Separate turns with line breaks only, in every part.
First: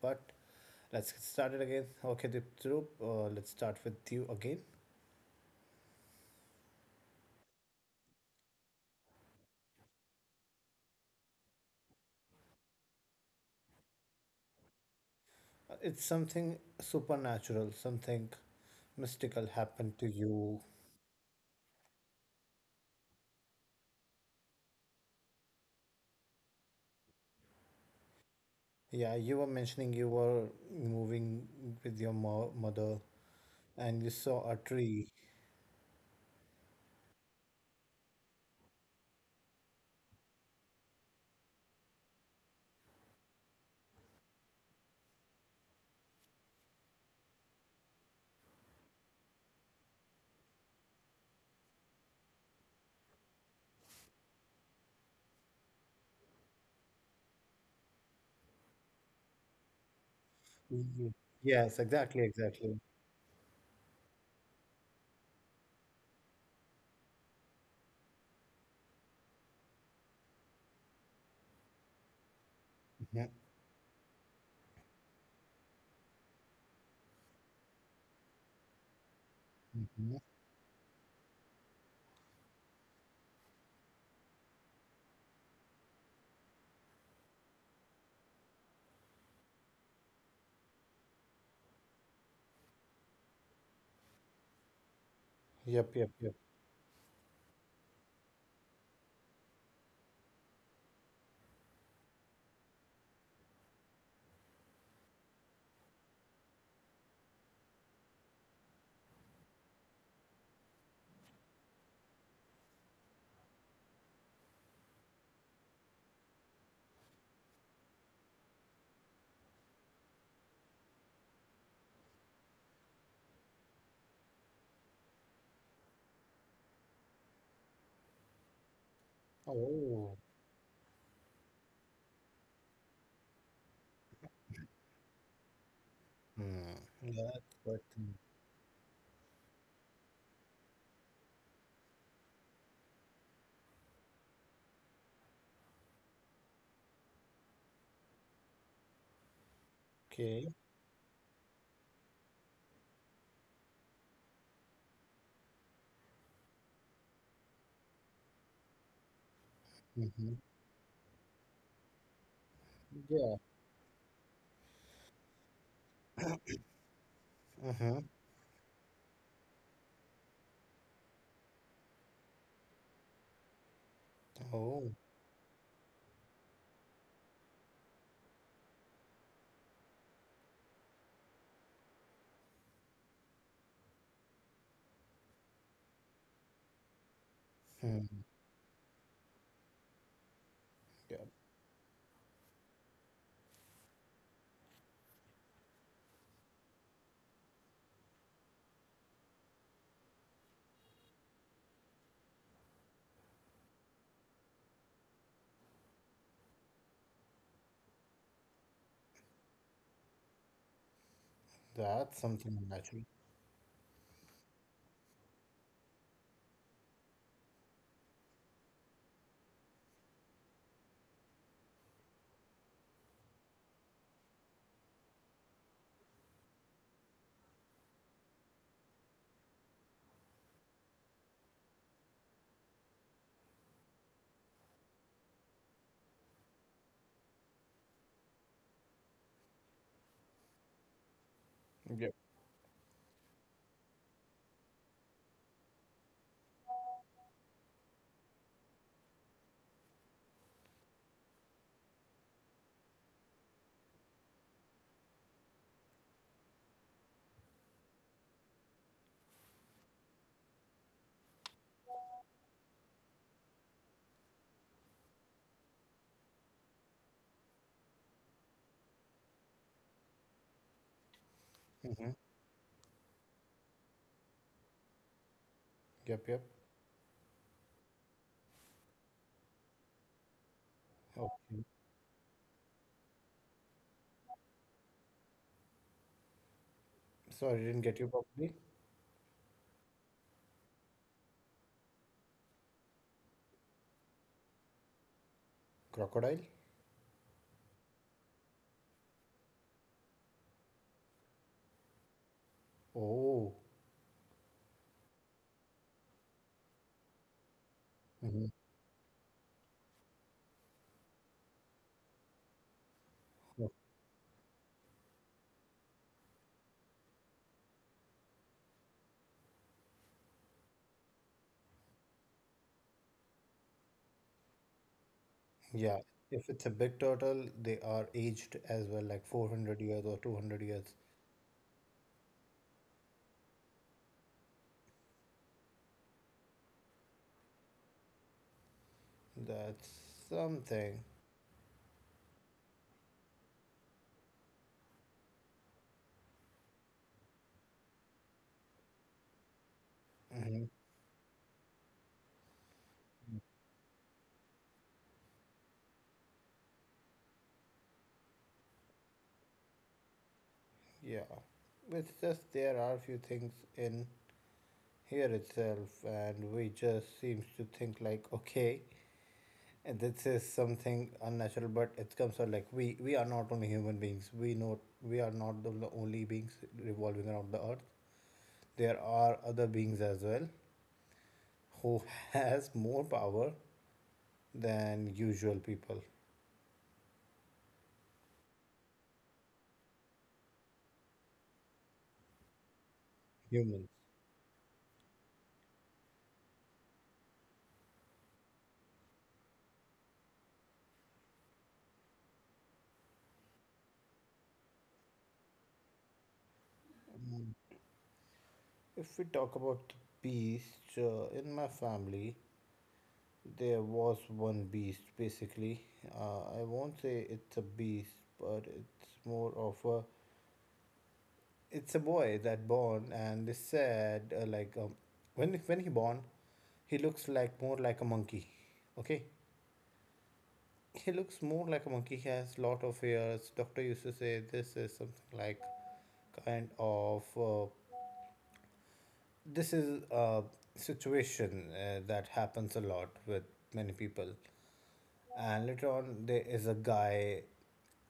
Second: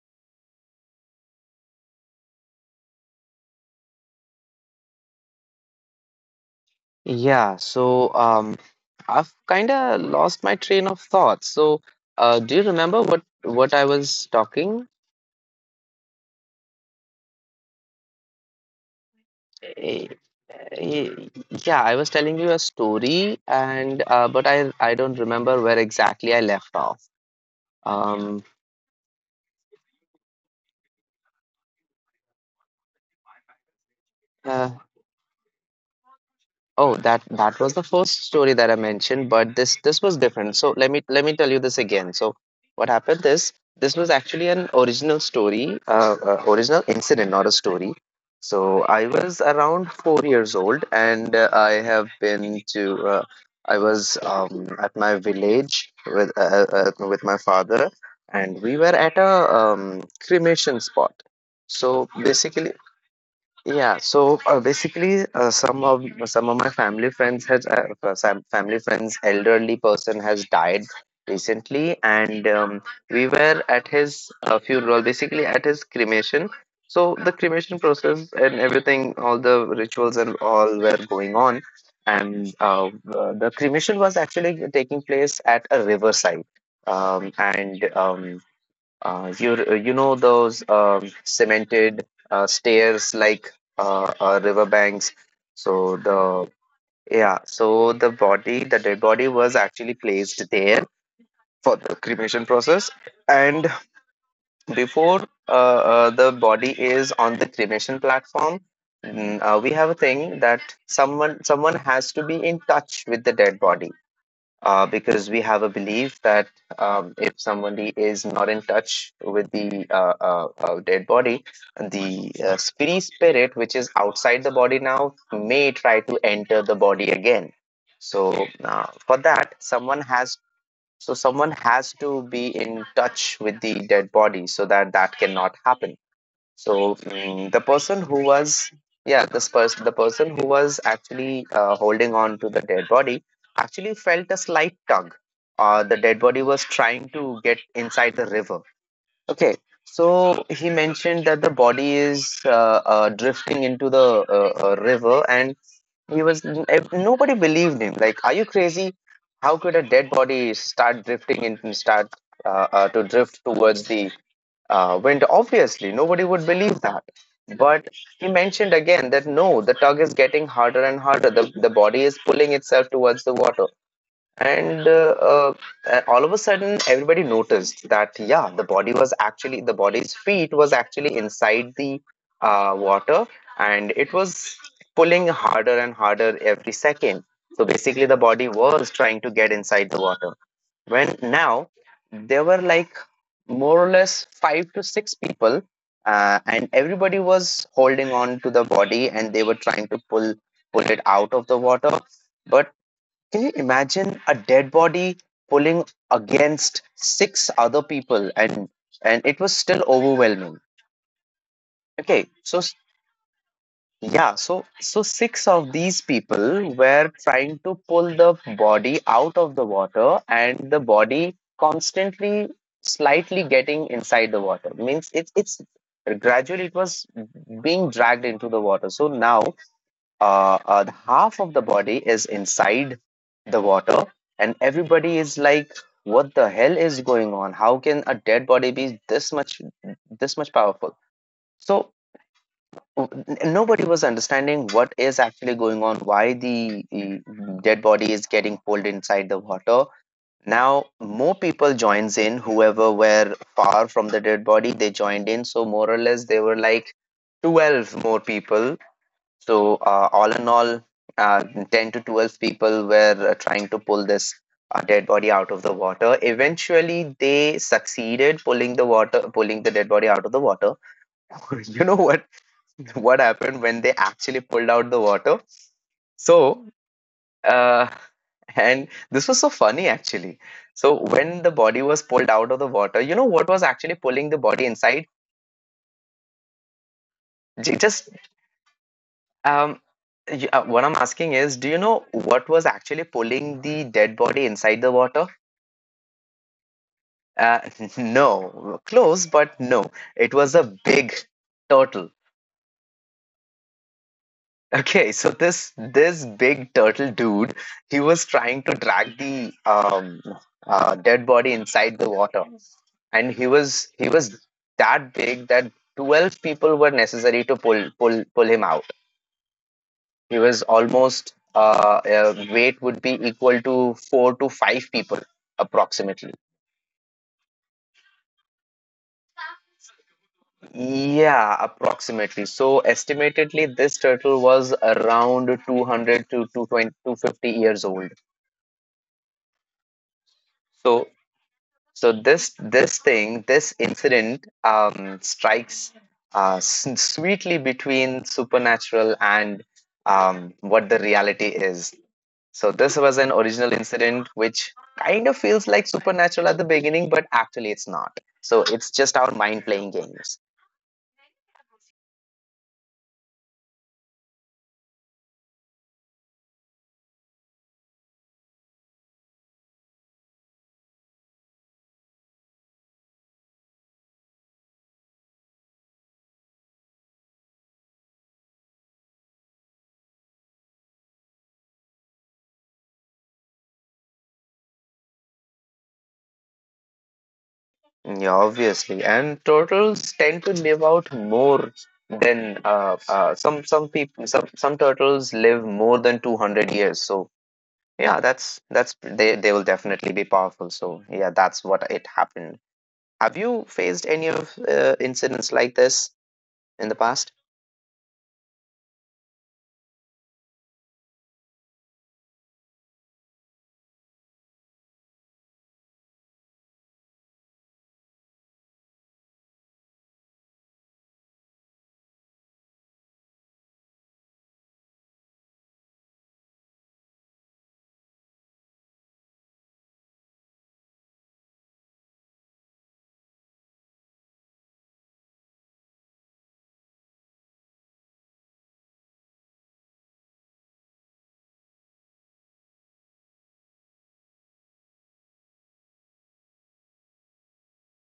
but let's get started again. Okay, Diptrup, let's start with you again.
Yeah, so um, I've kind of lost my train of thought. Do you remember what I was talking?
It's something supernatural, something mystical happened to
Eh,
you.
eh, Yeah, I was telling you a story, and but I don't remember where exactly I left off. Um,
Yeah, you were mentioning you were moving with your mother and you saw a
uh,
tree.
Oh, that was the first story that I mentioned, but this was different. So let me tell you this again. So what happened is this was actually an original story, original incident, not a story. So I was around 4 years old, and I have been to I was at my village with my father, and we were at a cremation
Mhm.
spot.
Yes,
So
exactly, exactly.
basically, yeah, so basically, some of my family friends has some family friends elderly person has died recently, and
Mhm,
we were at his funeral, basically at his cremation. So the cremation process and everything, all the
mhm.
rituals and all were going on, and the cremation was actually taking place at a riverside, and you know those cemented stairs like riverbanks.
Yep,
So
yep, yep.
the yeah, so the body, the dead body was actually placed there for the cremation process. And before the body is on the cremation platform, we have a thing that someone has to be in touch with the dead body because we have a belief that if somebody is not in touch with the dead body, the free spirit, which is outside the body now, may try to enter the body again. So uh, for that, someone
Oh,
has so someone has to be in touch with the dead body so that that cannot happen.
hmm.
So
Yeah,
mm,
that's
the
what.
person who was, yeah, this person, The person who was actually holding on to the dead body actually felt a slight tug. The dead body was trying to get inside the river. Okay, so
Okay.
he mentioned that the body is drifting into the river, and nobody believed him. Like, are you crazy? How could a dead
Mm-hmm.
body start drifting and start to
Yeah.
drift towards the wind. Obviously, nobody would believe that. But
Mm-hmm.
he mentioned again that no, the tug is getting harder and harder. The body is pulling itself towards the water. And
Oh,
All of a sudden, everybody noticed that, yeah, the body was actually, the body's feet was actually inside the water and it was pulling harder and harder every second. So basically,
hmm.
the body was trying to get inside the water when
Yep.
now there were like more or less five to six people and everybody was holding on to the body and they were trying to pull it out of the water, but can you imagine a dead body pulling against six other people and it was still overwhelming.
That's
okay
something
so s-
unnatural.
yeah, so so six of these people were trying to pull the body out of the water and the body constantly slightly getting inside the water. Means it's gradually, it was being dragged into the water. So now the half of the body is inside the water and everybody is like, what the hell is going on? How can a dead body be this much, this much powerful? So n- nobody was understanding what is actually going on, why the dead body is getting pulled inside the water. Now more people joins in, whoever were far from the dead body they joined in, so more or less they were like 12 more people. So uh, all in all uh, 10 to 12 people were trying to pull this dead body out of the water. Eventually they succeeded, pulling the water, pulling the dead body out of the water. You know
Mm-hmm.
what what happened when they actually pulled out the water?
Yep, yep.
So, uh, and this was so funny actually. So, when the
Okay.
body was pulled out of the water, you know what was actually pulling the body inside?
So I didn't
J-
get you
Just
properly.
um, what I'm asking is, do you know what was actually pulling the dead body inside the water?
Crocodile?
Uh, no, close, but no. It was a big turtle.
Oh.
Okay, so this big turtle dude, he was
Mm-hmm.
trying to drag the dead body inside the water, and he
Oh,
was he was that big that 12 people were necessary to pull him out. He was almost weight would be equal to four to five people
yeah.
approximately.
If it's a big turtle, they are aged as well, like 400 years or 200 years.
Yeah, approximately. So estimatedly, this turtle was around 200 to two hundred twenty two hundred fifty years old.
That's something.
So, so this thing, this incident, strikes sweetly between supernatural and
Hmm.
what the reality is. So this was an original incident which kind of feels like supernatural at the beginning, but actually it's not. So it's just our mind playing games.
Yeah. It's just there are few things in here itself, and we just seems to think like, okay, and this is something unnatural, but it comes out like we are not only human beings. We know we are not the only beings revolving around the earth. There are other beings as well who has more power than usual people,
Yeah, obviously, and turtles tend to live out more than some
humans.
some people. Some turtles live more than 200 years. So yeah, that's they will definitely be powerful. So yeah, that's what it happened. Have you faced any of incidents like this in the past?
If we talk about beast, in my family, there was one beast. Basically, I won't say it's a beast, but it's more of a it's a boy that born and they said like when he born he looks like more like a monkey, okay, he looks more like a monkey, he has lot of hairs, doctor used to say this is something like kind of this is a situation that happens a lot with many people. And later on there is a guy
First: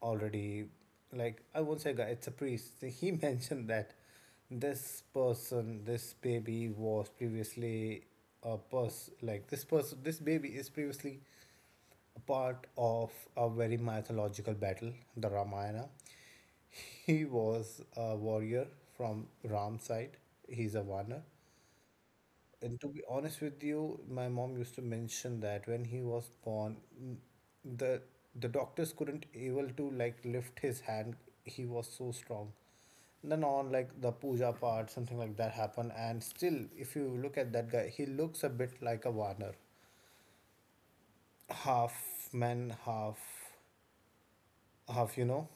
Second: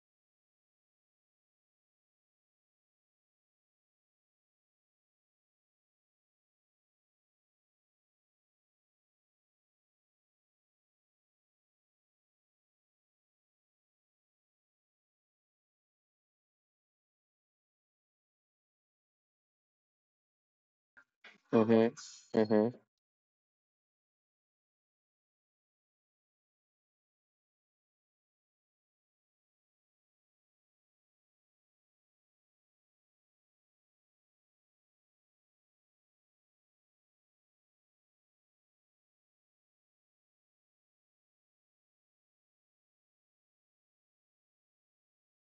already, like, I won't say guy, it's a priest. He mentioned that this person, this baby was previously a person, like this person, this baby is previously a part of a very mythological battle, the Ramayana. He was a warrior from Ram's side. He's a warner.
Mm-hmm. Mm-hmm.
And to be honest with you, my mom used to mention that when he was born, the the doctors couldn't able to like lift his hand. He was so strong. Then on like the puja part, something like that happened, and still, if you look at that guy, he looks a bit like a Warner, half man, half half, you know,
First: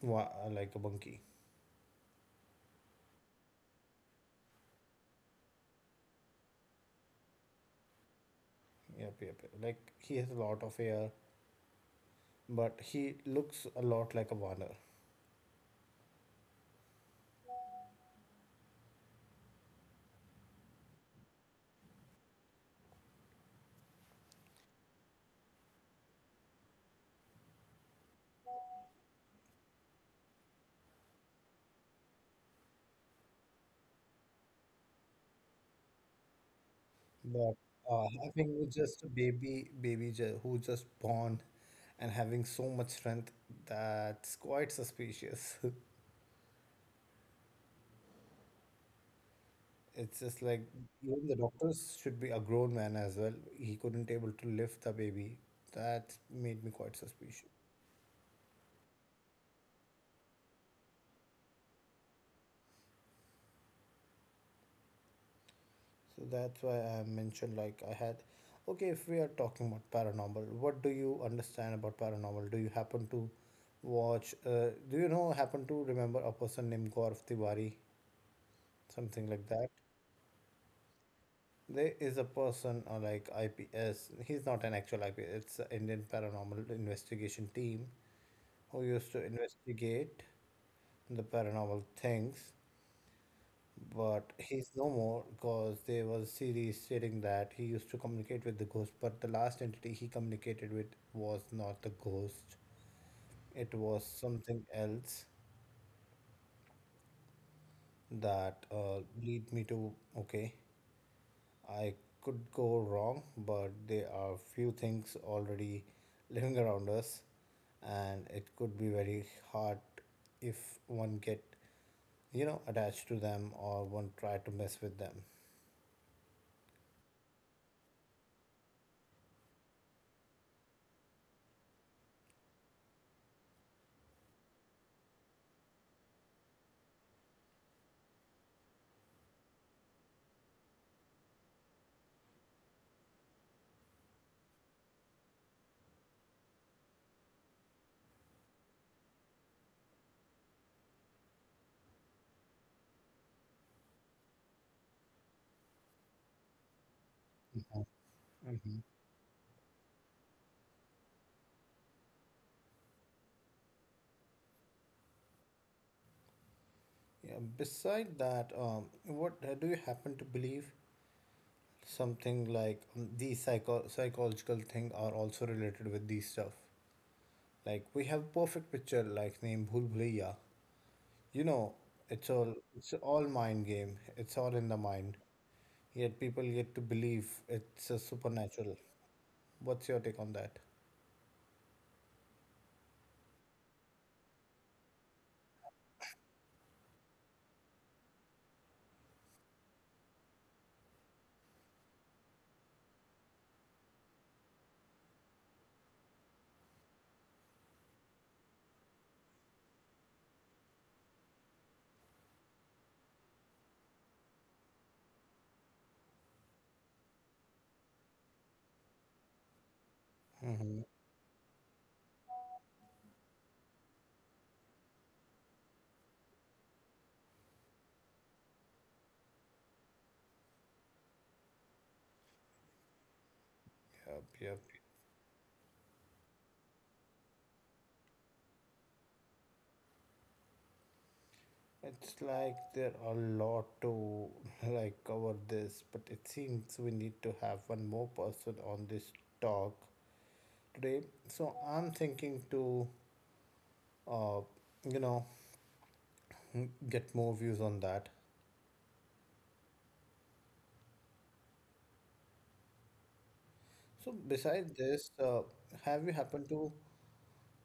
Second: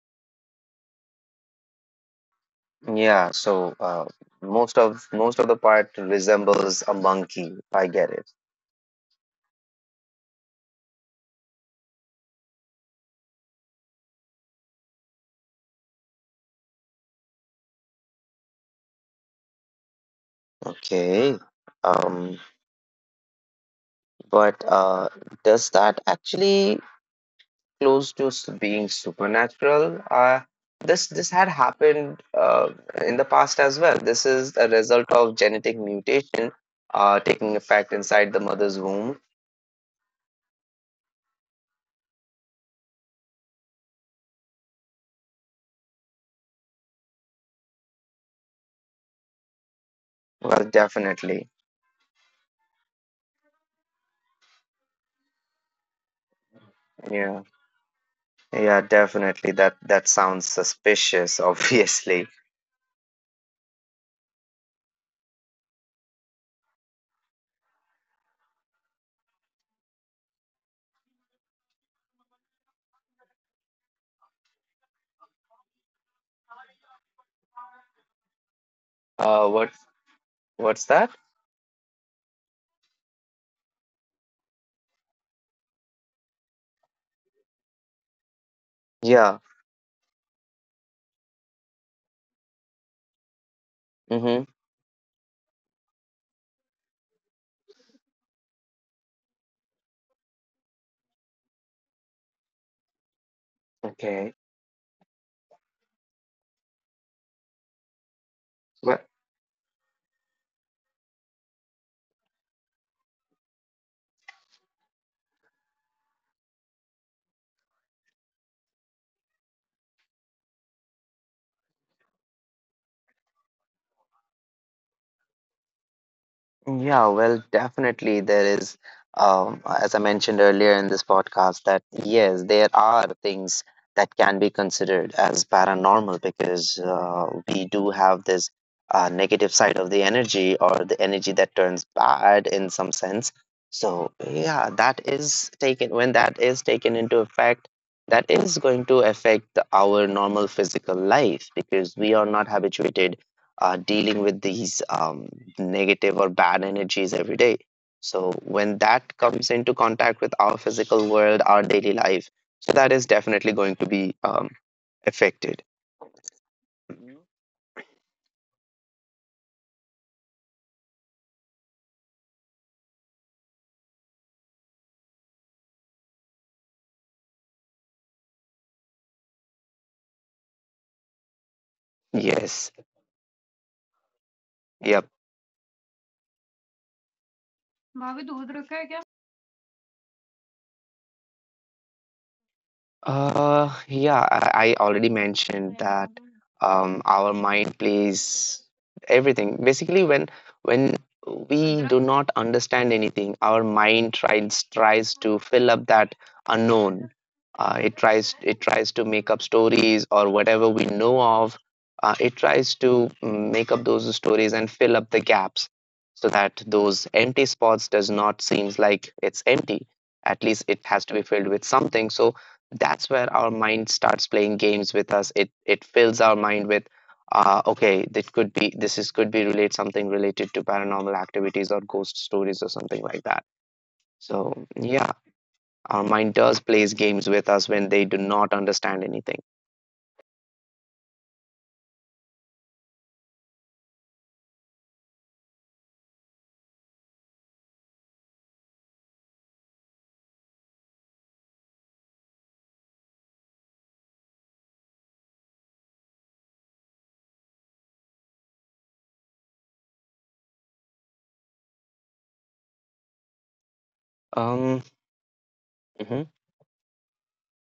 like a monkey.
Yeah. So most of the part resembles a monkey. I get it.
Yep, yep, yep. Like he has a lot of hair, but he looks a lot like a Warner.
Okay. Um, but does that actually close to being supernatural. This had happened in the past as well. This is a result of genetic mutation
But
taking effect inside the
having
mother's
just a
womb.
baby, who just born and having so much strength, that's quite suspicious. It's just like
Well,
even the
definitely,
doctors should be a grown man as well. He couldn't able to lift the baby. That made me quite
yeah,
suspicious.
yeah, definitely. That that sounds suspicious. Obviously,
So that's why I mentioned, like I had, okay, if we are talking about paranormal, what do you understand about paranormal? Do you happen to watch, do you know, happen to remember a person named Gaurav Tiwari, something like
uh,
that?
what what's that?
There is a person like IPS. He's not an actual IPS. It's the Indian Paranormal Investigation Team who used to
Yeah.
investigate the paranormal things. But
Mm-hmm.
he's no more because there was a series stating that he used to communicate with the ghost. But the last entity he communicated with was not the ghost. It was
Okay.
something else that
Well,
lead me to okay. I could go wrong, but there are few things already living around us, and it could be very hard if one get, you know, attached to them or one try to mess with them.
yeah, well, definitely there is, as I mentioned earlier in this podcast, that yes, there are things that can be considered as paranormal because we do have this negative side of the energy or the energy that turns bad in some sense. So yeah, that is taken, when that is taken into effect, that is going to affect our normal physical life because we are not habituated dealing with these negative or bad energies every day. So when
Mhm.
that comes into contact with our physical world, our daily life, so that is definitely going to be affected. Mhm.
Yeah, beside that, what do you happen to believe? Something like these psychological thing are also related with these stuff. Like we have perfect picture, like name Bhul Bhulaiya. You know, it's all
Yes.
it's all mind game. It's all in the
Yep.
mind. Yet people get to believe it's a supernatural. What's your take on that?
Yeah, I already mentioned that our mind plays everything. Basically, when we do not understand anything, our mind tries to fill up that unknown. It tries to make up stories or whatever we know of. It tries to make up those stories and fill up the gaps so that those empty spots does not seems like it's empty. At least
Mm-hmm.
it has to be filled with something. So that's where our mind starts playing games with us. It fills our mind with okay, that could be, this is could be relate something related to paranormal activities or ghost stories or something like that.
Yep,
So
yep.
yeah, our mind does plays games with us when they do not understand anything.
It's like there are a lot to like cover this, but it seems we need to have one more person on this talk today. So I'm thinking to, uh, you know, get more views on that. So besides
um
this, have you
mhm.
happened to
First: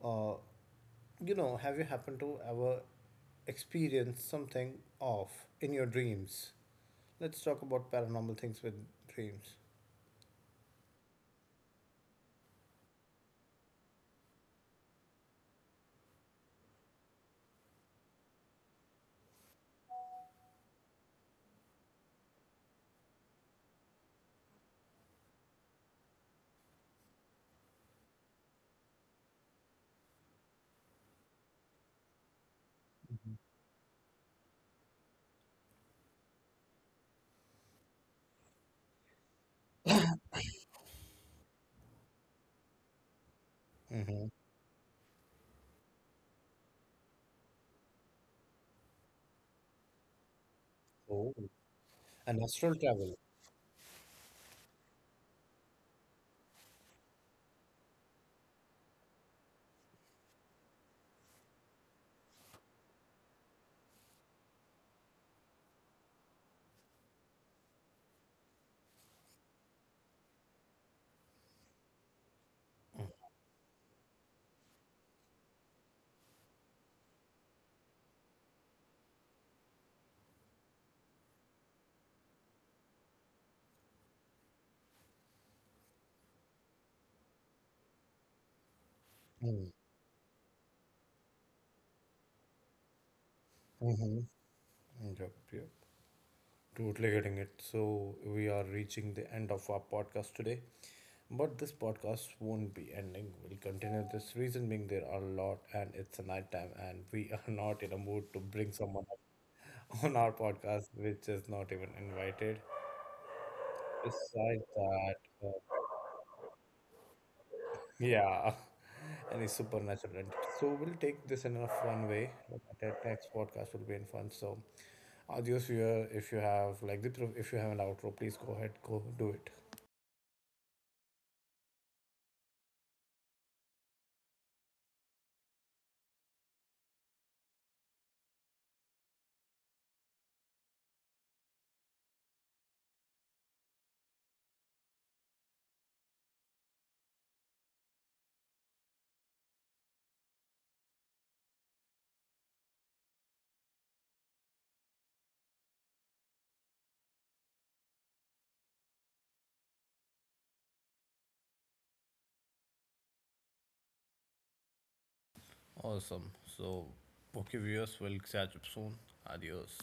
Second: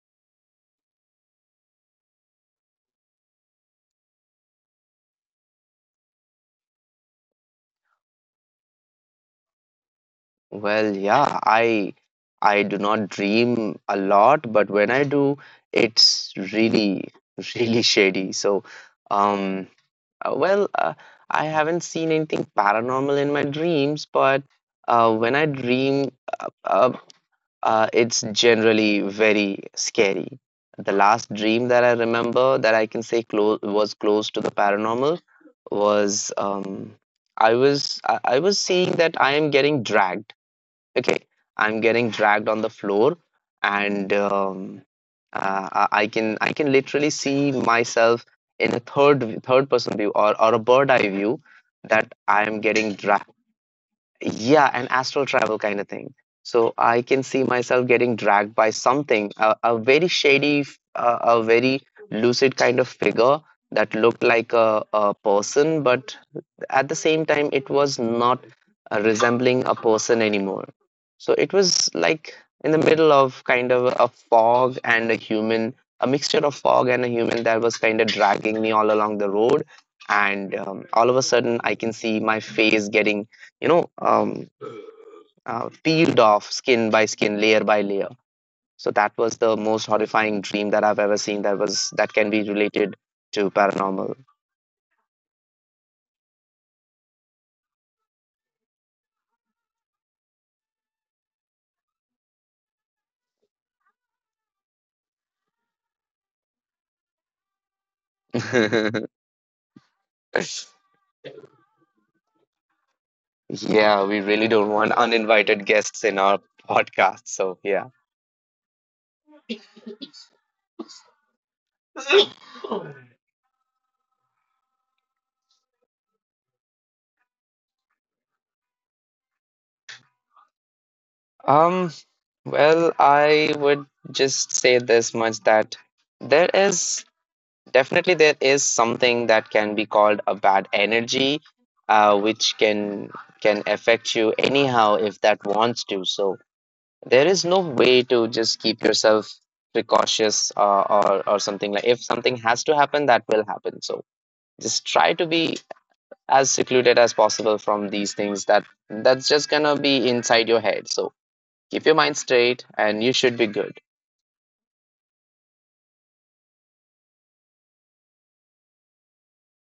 uh, you know, have you happened to ever experience something off in your dreams? Let's talk about paranormal things with dreams.
Well, yeah, I do not dream a lot, but when I do, it's really really shady. Um Uh, well, uh, I haven't seen anything paranormal in my dreams, but when I dream, uh, uh, it's generally very scary. The last dream that I remember that I can say close, was close to the paranormal, was I was I was seeing that I am getting dragged. Okay, I'm getting dragged on the floor, and
Mm-hmm.
um, uh, I can literally see myself in a third person view, or a bird eye
Oh,
view, that
and
I am
astral
getting
travel.
dragged. Yeah, an astral travel kind of thing. So I can see myself getting dragged by something, a very shady, a very lucid kind of figure that looked like a person, but at the same time, it was not resembling a person anymore. So it was like in the middle of kind of a fog and a human, a mixture of fog and a human that was kind of dragging me all along the road. And all of a sudden, I can see my face getting you know, um, peeled off skin by skin, layer by layer. So that was the most horrifying dream that I've ever seen. That was, that can be related to
Mm-hmm.
paranormal.
Yep, yep. Totally getting it. So we are reaching the end of our podcast today. But this podcast won't be ending. We'll continue this, reason being there are a lot and it's a night time and we are not in a mood to bring someone up on our podcast which is not even invited.
Yeah, we really
Besides
don't want
that, uh,
uninvited guests in our podcast. So yeah.
yeah, any supernatural entity. So we'll take this in a fun way. That next podcast will be in fun. So, adios, viewer. If you have like the if you have an outro, please go ahead, go do it.
Um. Well, I would just say this much, that there is, definitely, there is something that can be called a bad energy, which can affect you anyhow if that wants to. So there is no way to just keep yourself precautious or something like. If something has to happen, that will happen. So just try to be as secluded as possible from these things. That that's just gonna be inside your head. So keep your mind straight, and you should be good.
Awesome. So, okay, viewers, we'll catch up soon. Adios.